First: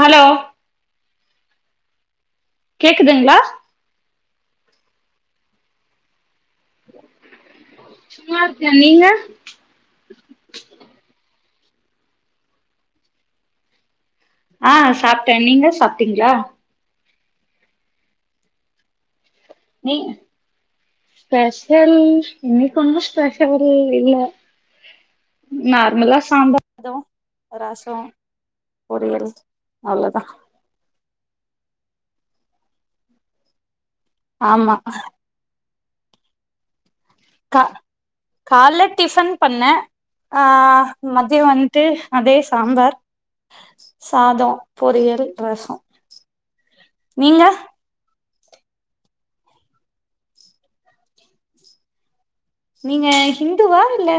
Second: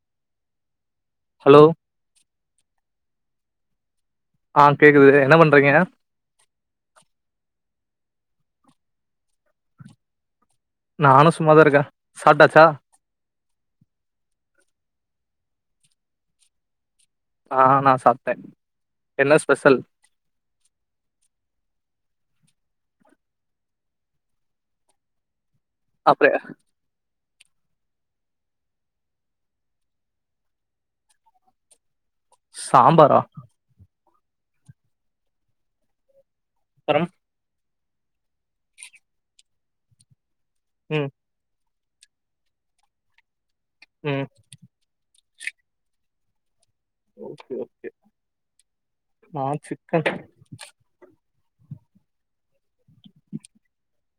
Hello hello கேக்குதுங்கிளா ஆ கேக்குது என்ன பண்றீங்க சும்மா இருக்க நீங்க நானும் சுமாத இருக்க சப்டாச்சா ஆ சாப்பிட்டே நீங்க சாப்பிட்டீங்களா ஆ நா சாப்டே நீ ஸ்பஷல் இன்னைக்கு ஒன்னு ஸ்பெஷலு இல்ல நார்மலா அப்ற சாம்பார் தா ரசம் பொரியியல் அவளோதா சாம்பார ஆமா அப்பறம் அ கால டிஃபன் பண்ண அ ம் மதிய வந் ட்டு அதே சாம்பார் ம் சாதோ பொரியல் ரசோ நீங்க ஓகே ஓகே நா சிக்கன் நீங்க ஹிந்துவா இல்ல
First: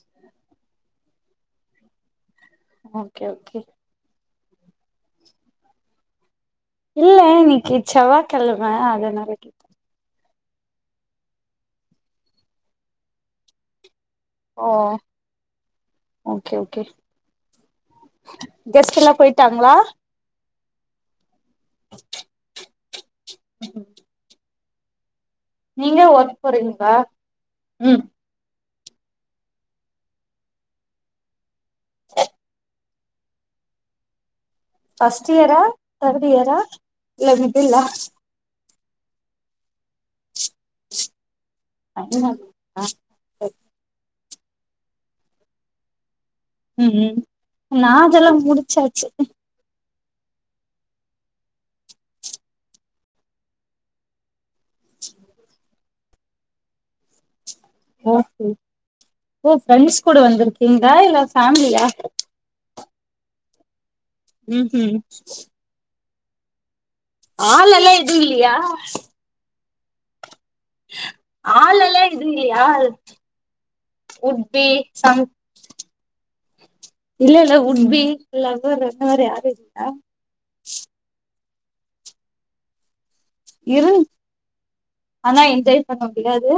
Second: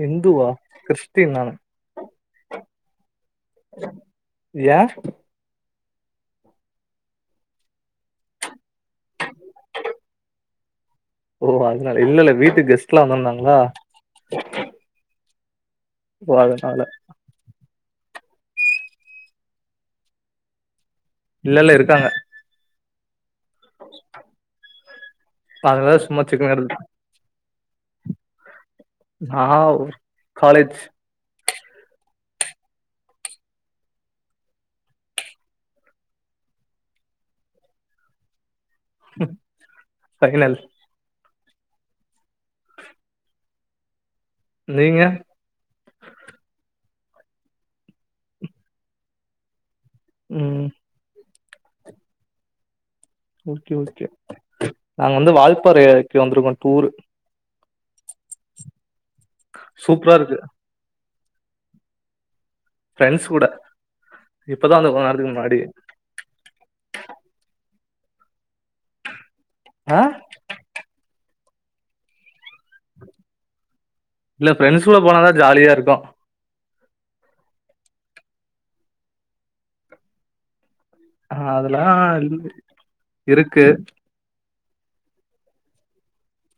ஹிந்துவா கிறிஸ்டியன் நானு ஓகே ஓகே யா இல்ல இன்னிக்கி செவ்வக்கிழ மா அதனால கேட்ட ஓ அதனால இல்ல இல்ல வீட்டுக்கு கெஸ்ட் எலாம் வந்திருந்தாங்களா ஓ சோ ஓகே அதனால ஓகே கெஸ்ட் எல்லா போயிட்டாங்களா இல்லல்ல இருக்காங்க ம் ம் அதனால நீங்க சும்மா ஒர்க் சிக்கன் எடுத்து போறீங்கா ம் நா காலேஜ் ஃபஸ்ட் இயர தேர்ட் இயர இல்ல மிடிலா [unintelligible] பகிலால்ல [unintelligible] ஆ நீங்க ம் ம் நா ஜல்ல முடுச்சாச்சு ம் ஓகே ஓகே நாங்க வந்து வால்பாற ஏரியக்கு வந்துருக்கோ டூரு ஓ சேர் ஓ ஃப்ரெண்ட்ஸ் சூப்பரா கூட இருக்கு வந்துருக்கீங்ளா இல்ல ஃபேமிலியா ஃப்ரெண்ட்ஸ்கூட ம் இப்பதா வந்த ம் கொஞ்ச நேரத்துக்கு முன்னாடி ஆளல்லா எது இல்லயா ஆ ஆளல்லா எது இல்லயா இல்ல ஃப்ரெண்ட்ஸ் கூட போனாதா ஜாலியா இருக்கு இல்லெல்ல உட்பி இல்லனா லவ்வர் யாரு இருக்கா ஆ அதலா லீவு இருக்கு இரு ஆனா என்ஜாய் பண்ண முடியாது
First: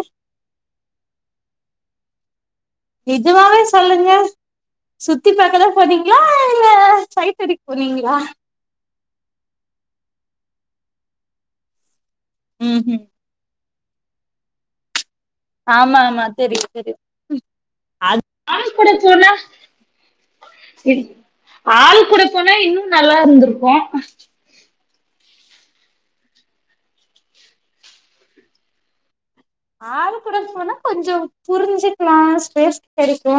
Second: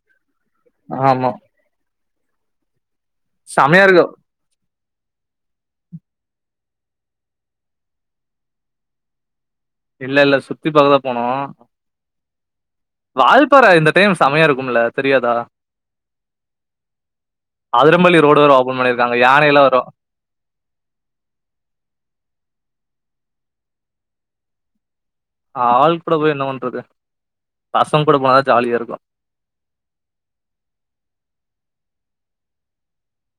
ஆமா நெஜமாவே செமையா சொல்லுங்க இருக்கும் சுத்திப்பாக்கதா போனிங்ளா இல்ல சைட்டடிக் போனிங்ளா இல்லெல்ல சுத்தி பாக்கதா போனோ ம்ஹும் வால் பாற இந்த டைம் சமையா இருக்குமுல்ல. ஆமா ஆமா தெரியு தெரியு அதிரம்பள்ளி அது ரோடு வேற ஆள் ஓபன் கூட பண்ணிருக்காங்க போன யானையெல்லாம் வரும் ஆள் கூட போன இன்னு நல்லாருந்துருக்கு ஆள் கூட போய் என்ன பண்றது பசங்கூட போனாதா ஜாலியா இருக்கு ஆள்கூட போனா கொஞ்சொ புருஞ்சுக்லா ஸ்பேஸ் கெடைக்கு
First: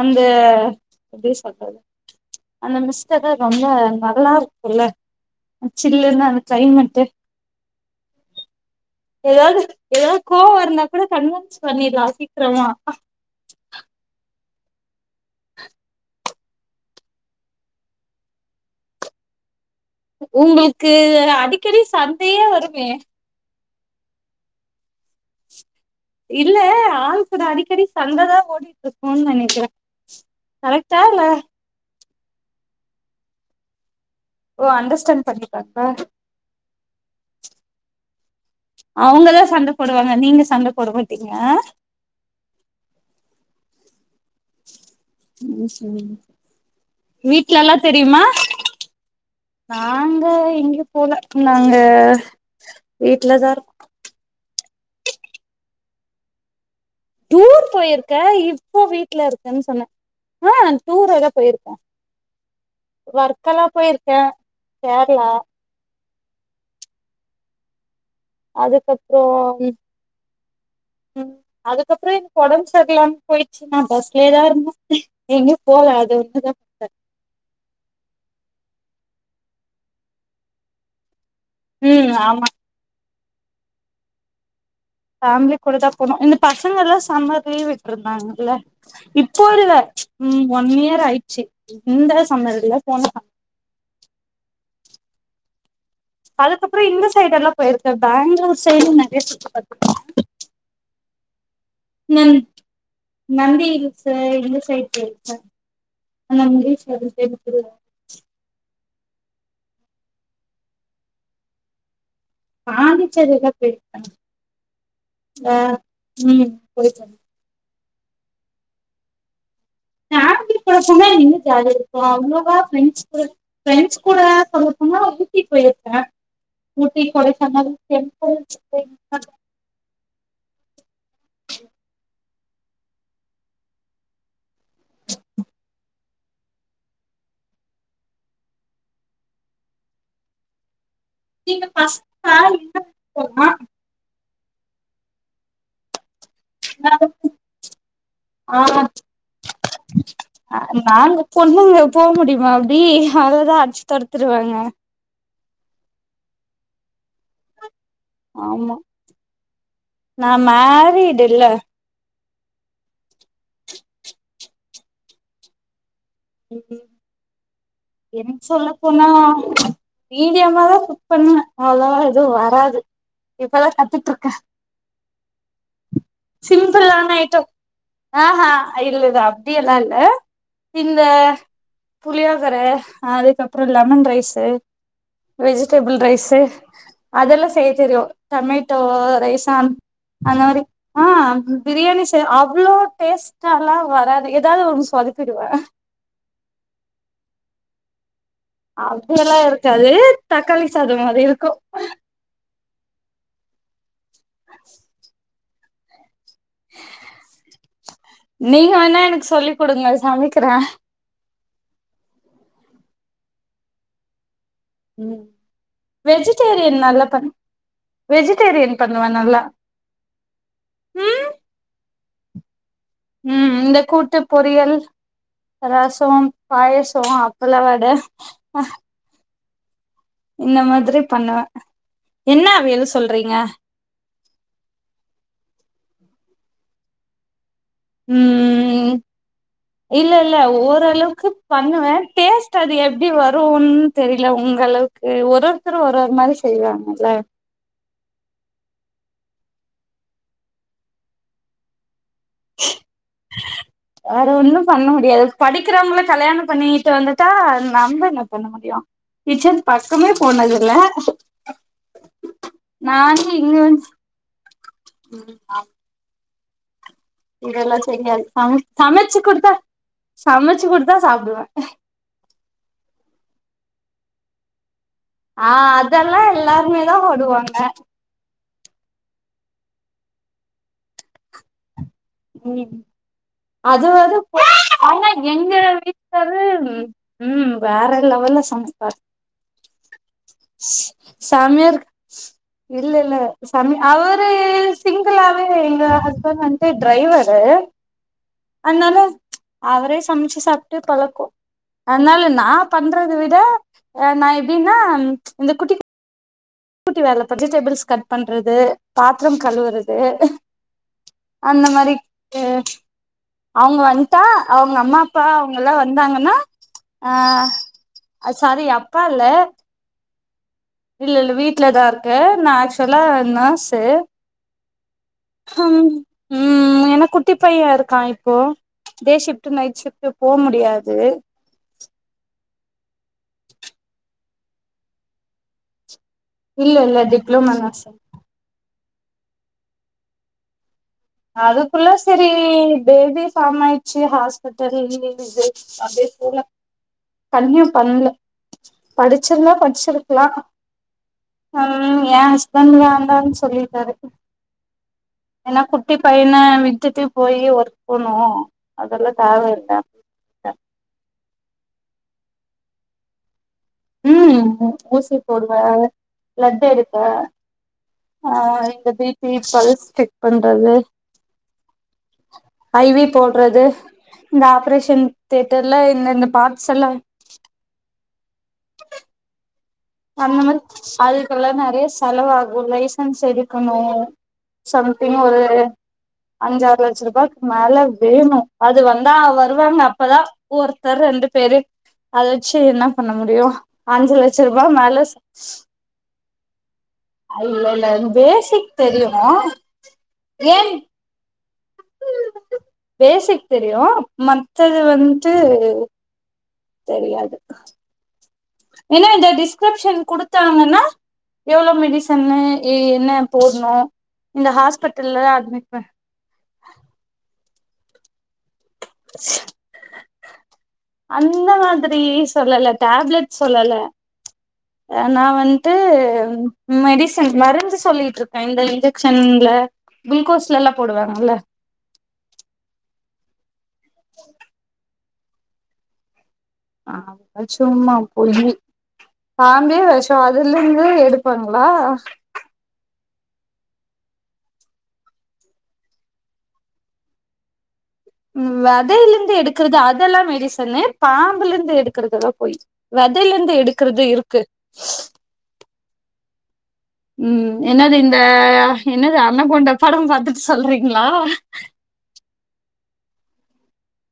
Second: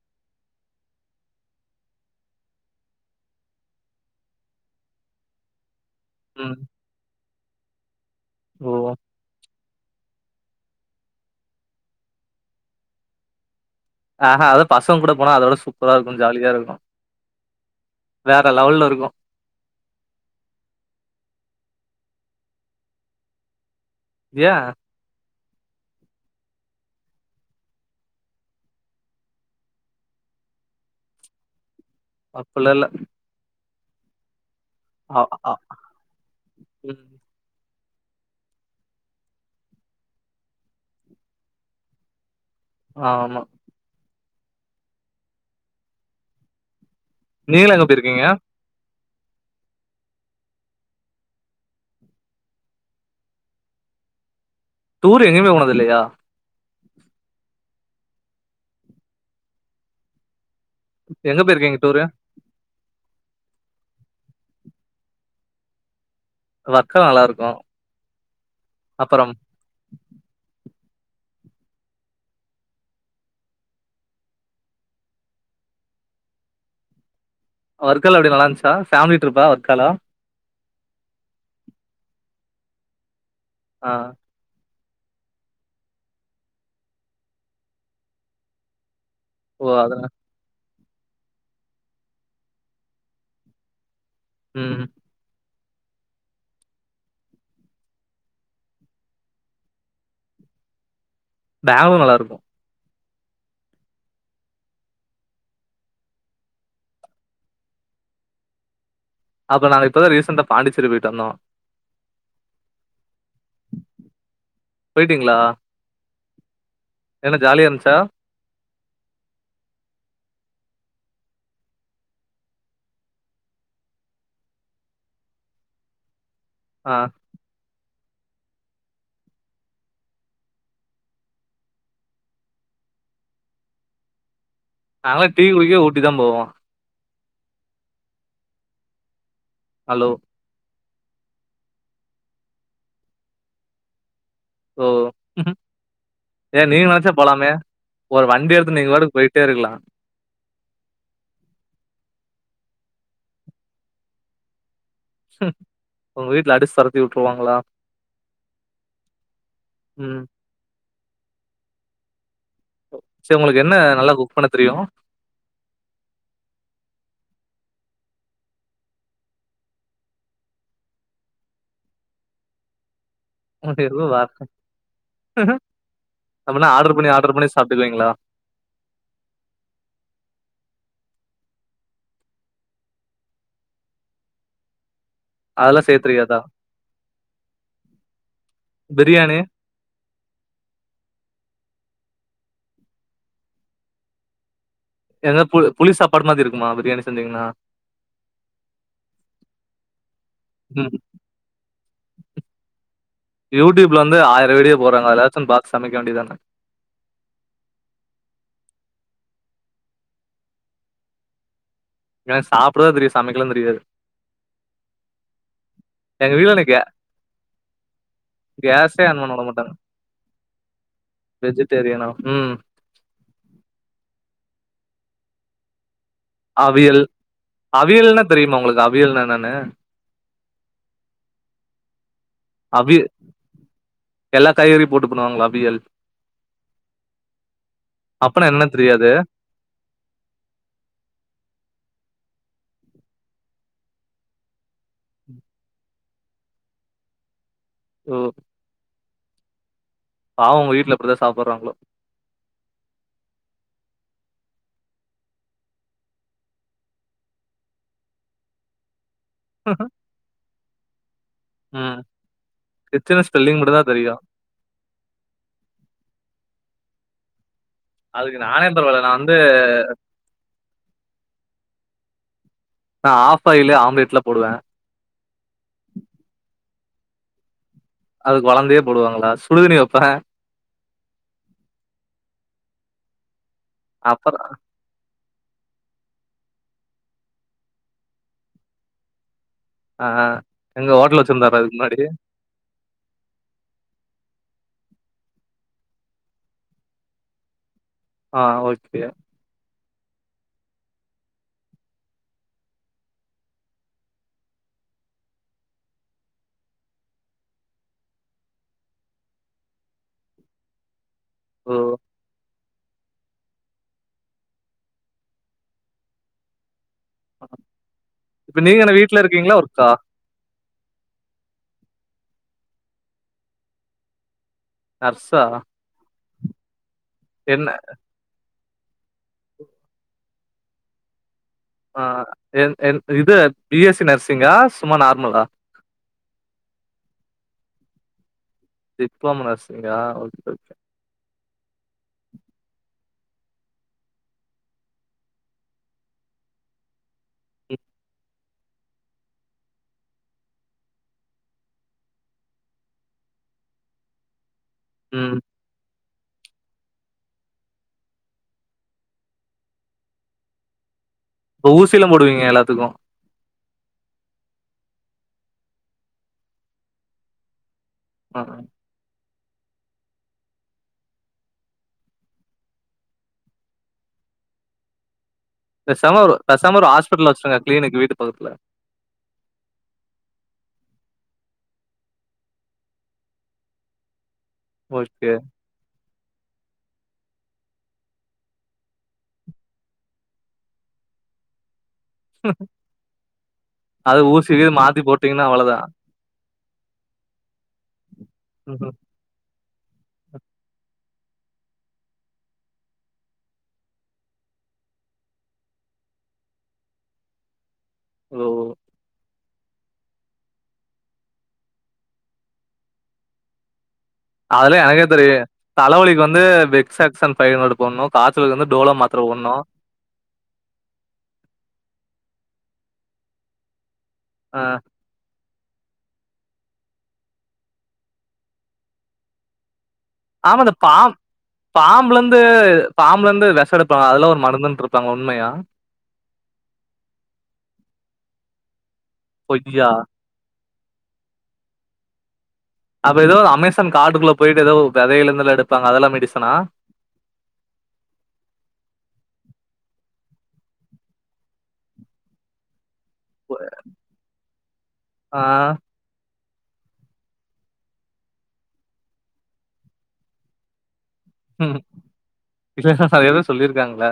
அந்த எப்டி சொல்றது அந்த மிஸ்ட் வேற ரொம்ப நல்லாருக்குல்ல. சில்லுனு அந்த ம் க்ளைமட்டு ஓ எதாது எதா கோவொ இருந்தா கூட கன்வின்ஸ் பண்ணிட்லா சீக்கிரமா ஆஹ அது பாஸ் தவங் கூட போனா அதோட சூப்பரா இருக்கும் ஜாலியா இருக்கும் வேற லெவல்ல இருக்கும். உங்களுக்கு அடிக்கடி சண்டையே வருமே. ஏன் இல்ல ஆள் கூட அடிக்கடி சண்டதா ஓடிட்டு இருக்கும்னு நெனக்கறன் கரெட்டா இல்ல. அப்பல்லா இல்ல. ஓ அ அண்டர்ஸ்டேண்ட் அ பண்ணிப்பாங்களா. ம் அவுங்கதான் சண்ட போடுவாங்க நீங்க சண்ட போட மாட்டீங்க ஆ. ஆ ஆமா. ம் செரி. வீட்ல நீங்களாம் எல்லாம் எங்க தெரியுமா. போயிருக்கீங்க நாங்க எங்கியு போல நாங்க வீட்லதான் இருக். டூரு எங்கேமே போனது இல்லையா. டூர் போயிருக்க இப்போ வீட்ல இருக்கன் சொன்னேன். ஆ டூர் எதா எங்க போயிருக்கீங்க போயிருக்கோம். டூரு வர்க் எல்லாம் போயிருக்கேன் கேரலா. வர்க்கும் நல்லா இருக்கும். அப்புறம் அதுக்கப்புறம் ம் அதுக்கப்புறம் எனக்கு ஒடம்புசரிலாம போயிடுச்சிங்க பஸ்லேதான் இருந்தேன் எங்கியும் போவல அது ஒண்ணுதான் பாேன ஒர்க் எல்லா எப்படி நல்லா இருந்துச்சா ஃபேமிலி ட்ரிப்பா ஒர்க்கால. ம் ஆமா. ஆ ஃபேமிலி கூட தான் போனோம் இந்த பசங்க எல்லாம் சம்மர் லீவ் விட்டு இருந்தாங்க இல்ல இப் இப்போ ஓ இல்ல அதனா ம் ஒன் இயர் நேர ஆயிச்சி இந்த சம்மர்ல போனதா. ம். அதுக்கப்புறம் இந்த சைடு எல்லாம் போயிருக்க பேங்களூர் சைடும் நறையா சுத்தி பாத்துருக்கன் பேங்களூரும் நல்லா இருக்கும். நந்தி ஹில்சு இந்த சைட் போய்ருக்கேன் [inaudible] அப்ப நாங்க இப்பதான் ரீசண்டா பாண்டிச்சேரி போயிட்டு வந்தோம். பாண்டிச்சேரிலா போய்ருக்கன் போயிட்டீங்களா போயிருக்கே என்ன ஜாலியா இருந்துச். ட ஃபேமிலி கூட சும்மா இன்னா ஜாலிய இருக்கும் அவ்ளோவா ப்ரெண்ட்ஸ் கூட ஃப்ரெண்ட்ஸ் கூட சொல்ல போனா ஊட்டி போயிருக்கேன். ஆ ஊட்டி கொடைக்கானல் டெம் புள் [inaudible] நாங்களாம் டீ குடிக்கவே ஊட்டி தான் போவோம் ஹலோ நீங்க ஃபர்ஸ்ட் [unintelligible] ஓ ஏ நீங்க நெனச்சா போலாமே ஒரு வண்டி ஆ எடுத்து நீங்க பாட்டுக்கு போயிட்டே இருக்கலா நாங்க பொண்ணுங்க போக முடி அ பி அவ்ளே தான் அடிச்சு தொரத்திருவாங்க ம் உங்க வீட்ல அடிச்சு தொர ஆமா ம் நான் மேரிட் இல்ல சேரி உங்களுக்கு என்ன நல்லா குக் பண்ண தெரியும் க்கு என் சொல்ல போனா மீடியமா தான் குக் பண்ணுவேன் அவ்வளவா எதுவும் வராது இப்பதான் உங்களுக்கு எதுவு கத்துட்டு வர இருக்கேன் அப்பனா ஆர்டர் சிம்பிளான பண்ணி ஆர்டர் ஐட்டம் பண்ணி சாப்ட்டுக்குவீங்களா ஆ ஹா இல்ல இ அப்டி எல்லா இல்ல இந்த புளியோதரை அதுக்கப்றோ லெமன் ரைஸ்சு அதெல்லா வெஜிடபிள் செய்ய ரைஸ் தெரியாதா அதெல்லாம் செய்ய தெரியும் டொமேட்டோ பிரியாணி ரைஸ் அந்த மாரி ஆ பிரியாணி அவ்ளோ டேஸ்ட்ல்லா வராது ஏதாது ஒரு எ பு புளி சாப்பாடு மாரி இருக்குமா பிரியாணி செஞ்சிங்கன்னா அப்டிலாம் இருக்காது தக்காளி சாதம் மாரி இருக்கும் யூடீயூப் வந்து ஆயிர வீடியோ போடுறங்க எதாச்சும் பாத்து சமைக்க வேண்டியதுதானா நீங்க வேணா எனக்கு சொல்லி் குடுங்க சமைக்குறேன் எனக்கு சாப்பிடதான் தெரியும் சமைக்கலான் தெரியாது ம் எங்க வீட்ல என்ன வெஜிடேரியன் கே நல்லா பண் வெஜிடேரியன் கேஸே பண்ணுவேன் ஆன் பண்ண நல்லா விட மாட்டாங்க ம் வெஜிடேரியனா ம் ம் ம் இந்த கூட்டு பொரியல் ரெச அப்றோ அவியல் பாயசம் அப்பளம் வட னா இந்த மாதிரி பண்ணுவேன் அவியல் எல்லா காய்கறியும் போட்டு பண்ணுவாங்கல்ல அவியல் அப்பனா ம் என்னன்னு ம் தெரியாது இல்ல இல்ல ஓரளவுக்கு பண்ணுவேன் டேஸ்டு அது எப்டி வரும்ன்னு தெரியல உங்க அளவுக்கு ஒரு ஒருத்தரும் ஒரு மாரி செய்வாங்கல்ல ம் பாவம் உங்க வீட்டுல எப்டிதா சாப்பிடுறாங்களோ வேற ஒன்னு பண்ண முடியாது படிக்கிறங்கல கல்யாணம் பண்ணிக்கிட்டு வந்துட்டா நம்ம என்ன பண்ண முடியு கிச்சன் பக்கமே போனது இல்ல ம் கிச்சன் நானே இங்க ஸ்பெல்லிங் மட்டுந்தா வந்து தெரியு [unintelligible] இதெல்லா தெரியாது அதுக்கு சம நானே பரவால்ல நா சமச்சு வந்து குடுத்தா சமச்சு குடுத்தா சாப்பிடுவே நா ஆஃப்பாய்ல் ஆம்லேட்லா போடுவே ஆ அதெல்லா எல்லாருமே தா ஓடுவாங்க அதுக்கு கொழந்தையே போடுவாங்களா சுடுதினி வைப்பே ம் அது வந்து அப்பறோ சேன்னே எங்க வீட்டுகார்ரு ம் வேற லெவல்ல சமைப்பாரு ஆ எங்க ஹோட்டல் வச்சிருந்தாரா இதுக்கு சமிர்க் முன்னாடி இல்ல இல்ல சமிர் அவுரு சிங்கிளாவே எங்க ஹஸ்பண்ட் வந்து டிரைவரு ஆ ஓகே அதனால அவரே சமைச்சு சாப்ட்டு பழக்கோ அதனால நா பண்றத விட அ நா எப்படின்னா இந்த குட்டி குட்டி வேலை வெஜிடபிள்ஸ் கட் பண்றது பாத்ரம் கழுவுறது அந்த மாரி ஓ அ அவங்க வன்ட்டா அவங்க அம்மா அப்பா அவுங்க எல்லா வந்தாங்கன்னா ஆ அ இப்ப சரி நீங்க என்ன அப்பா வீட்ல இல்ல இருக்கீங்களா ஒர்க்கா இல்ல இல்ல வீட்டுலதா இருக்கே நா ஆக்சுவலா நர்ஸ்சு நர்சா ம் எனக் குட்டி பையன் இருக்கா இப்போ டோ ஷிப்ட்டு நைட் ஷிப்ட்டு போ முடியாது ஆ என் என் இது பிஎஸ்சி நர்சிங்கா சும்மா நார்மலா இல்ல இல்ல டிப்ளோமா நர்ஸ் சார் டிப்ளோமே நர்சிங்கா ஓகே ஓகே அதுக்குள்ள சேரி பேபி ஃபாம் ஆயிடுச்சு ஹாஸ்பிட்டலது அப்படியே போல கன்னியூ பண்ல படிச்சிருந்தா படிச்சிருக்லா ம் என் ஹஸ்பண்ட் வேண்டான்னு சொல்லிட்டாரு ம் என்ன குட்டி பையன விட்டுட்ட போய் ஒர்க் போனோ அதெல்லா தேவ இல்ல [unintelligible] இப்ப ஊசியிலா போடுவீங்க எல்லாத்துக்கு ம் ஊசி போடுவே பிளட் எடுப்பே ஆ இந்த டி ம் பல்ஸ் செக் பண்றது ஐ வி போட்றது இந்த ஆப்ரேஷன் தியேட்டர்ல இந்த பேசாம இந்த ஒரு பார்ட்ஸ் பேசாம எல்லா ஒரு ஹாஸ்பிட்டல் வச்சிருங்க க்ளினிக் வீட்டு பக்கத்துல அந்த மாரி அதுக்கல்லா நெறைய செலவாகு லைசன்ஸ் எடுக்கணு சம்திங் ஓகே ஒரு அஞ்சாறு லட்ச ரூபாய்க்கு மேல வேணு அது வந்தா வருவாங்க அப்பதா ஒருத்தர் ரெண்டு பேரு அத வச்சு என்ன பண்ண முடியு அஞ்சு லட்ச ரூபா [unintelligible] மாத்தி போட்டீங்கனா அவ்ளதா இல்லெல்லனு பேசிக் தெரியுங்க ஏன் பேசிக் தெரியு மத்தது வந்து தெரியாது ஓ ஏனா இந்த டிஸ்கிரிப்ஷன் குடுத்தாங்கன்னா எவ்ளோ மெடிசன்னு என்ன போட்ணு அதுலா எனக்கே தெரியு தலவலிக்கு வந்து விக்ஸ் அக்ஸன் ஃபை ஹன்ரடு போட்னு அந்த மாதிரி சொல்லல டேப்லெட் சொல்லல ஆ அ நா வந் து மெடிசின் மருந்து சொல்லிட்ருக்க இந்த இன்ஜெக்ஷன்ல ஆமா குளுக்கோஸ்லல்லா இந்த பா போடுவாங்கல்ல பாம்புலந்து பாம்லெந்து வெ ச எடுப்பாங்க அதுலா ஒரு மருந்துன்ரு ப்பாங்க உண்மயா அதுலா சும்மா பொய்யி பாம்பே பொய்யா வெஷொ அதுலெ ந்து எடுப்பாங்களா அப்ப எதோ அமேசான் காட்டுக்குள்ள போயிட்டு எதோ வெதைலந்துல்லா எடுப்பாங்க அதெல்லா மெடிசனா உ வதையில இருந்து எடுக்கறிறது அதெல்லா எ ரீசன்னு பாம்புல இருந்து எடுக்கறது பொய் விதையில இருந்து எடுக்கறது இருக்கு ஆ ம் என்னதிந்த என்னது அனகொண்டா படம் பாத்துட்டு சொல்றீங்ளா? ம் இசசா சரியாதா சொல்லிருக்காங்கல்ல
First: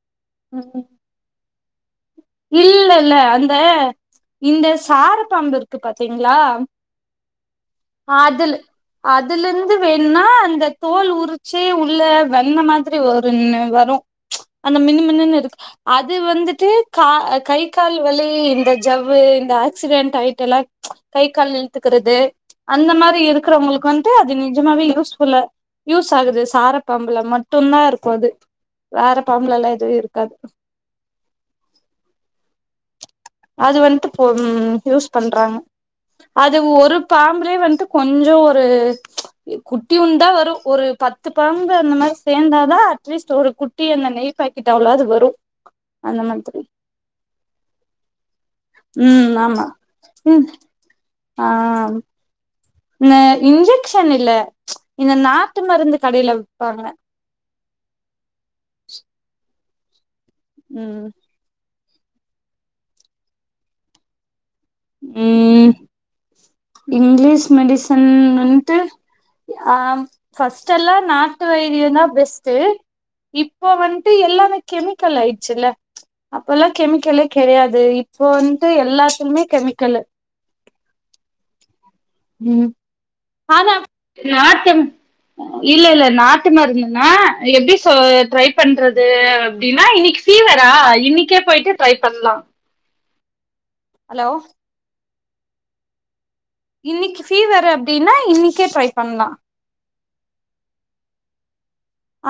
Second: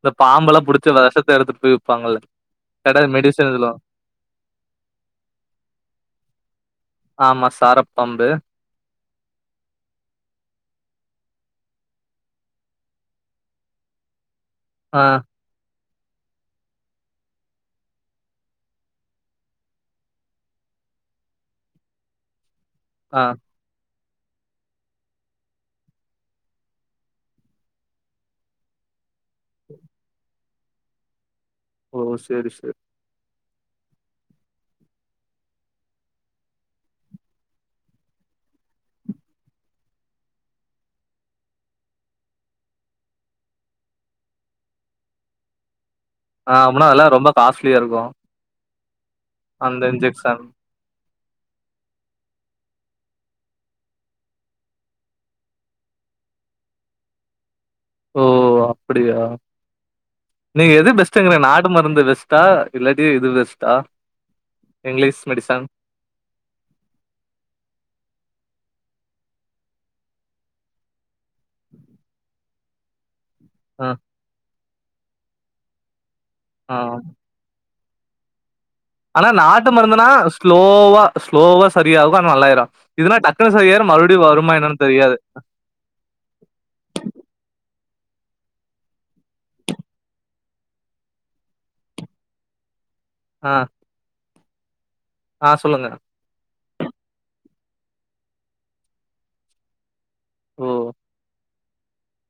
இந்த பாம்பெல்லா புடுச்சு வெசத்த எடுத்துட்டு போய் விப்பாங்கல்ல கட இல்லெல்ல மெடிசன் அந்த இதுல இந்த சார பாம்பு இருக்கு பாத்தீங்ளா ஆமா சாரப்பாம்பு அதுல அதுலெந்து வேணுன்னா அந்த தோல் உரிச்சு உள்ள வெண்ண மாதிரி ஒருன்னு வரு அந்த மினு ஆ மினுன் இரு அது வந்துட்டு க கை கால் வலி இந்த ஜவ்வு இந்த ஆக்சிடென்ட் ஆகிட்ட எல்லா கை கால் இழத்துக்குறது அந்த மாரி ஆ இருக்கறவங்களுக்கு வந் டு அது நிஜமாவே யூஸ்ஃபுல்லா யூஸ் ஆகுது சார பாம்புல மட்டு தா இருக்கு அது வேற பாம்புல எல்லா எதுவு இருக்காது ஓ சேரி சேரி அது வந்துட்டு ம் யூஸ் பண்றாங்க அது ஒரு பாம்புலே வந்துட்டு கொஞ்ச ஒரு குட்டியுண்டு வரு ஒரு பத்து பாம்பு அந்த மாரி சேர்ந்தாதா அட்லீஸ்ட் ஒரு குட்டி அந்த நெய் பாக்கெட் அவ்வளவு அது வரு அந்த ஆ மாதிரி அப்பனா அதெல்லா ரொம்ப காஸ்ட்லியா இருக்கு ம் ஆமா அந்த ம் இன்ஜெக்ஷன் ஆ இந்த இன்ஜெக்ஷன் இல்ல இந்த நாட்டு மருந்து கடையில வைப்பாங்க ஓ அப்படியா நீ எது ம் பெஸ்டுங்கற நாட் நாட்டு மருந்து பெஸ்ட்டா இல்லட்டி இது பெஸ்ட்டா இங்கிலீஷ் மெடிசன் ம் இங்கிலிஷ் மெடிசன் வந் தி ஆம் ஃபஸ்ட் எல்லா நா [unintelligible] த்து இப்போ ஆ வன்டு எல்லாரு கெமிக்கல் ஆயிச்சுல அப்பெல்லா ஆ கெமிக்கலே கிடையாது அது இப்போந் இது ஆனா எல்லாத்துமே நாட்டு மருந்துனா ஸ்லோவா ஸ்லோ சேரியா ஆவும் ஆனா ம் நல்லாயிரு இதுனா டக் ஆனா நாட்டு இல்ல இல்ல நாட்டு மருந்துனா எப்டி சோ ட்ரை பண்றது அப்டின்னா இன்னைக்கு ஃபீவரா இன்னைக்கே போயிட்டு ட்ரை பண்ணலாம் ஆ ஹலோ ஆ சொல்லுங்க இன்னைக்கு ஃபீவரு அப்டின்னா இன்னிக்கே ட்ரை பண்லா ஓ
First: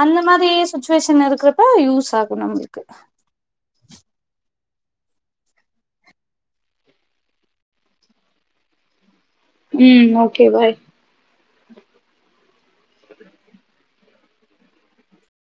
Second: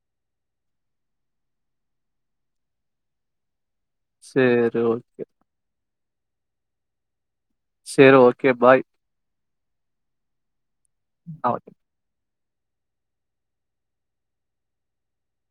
அந்த மாரி சுச்சுவேஷன் இருக்கிறப்ப யூஸ் ஆகு நம்மளுக்கு சரி ஓகே சரி ஓகே பாய் ம் ஓகே பாய் ஆ ஓகே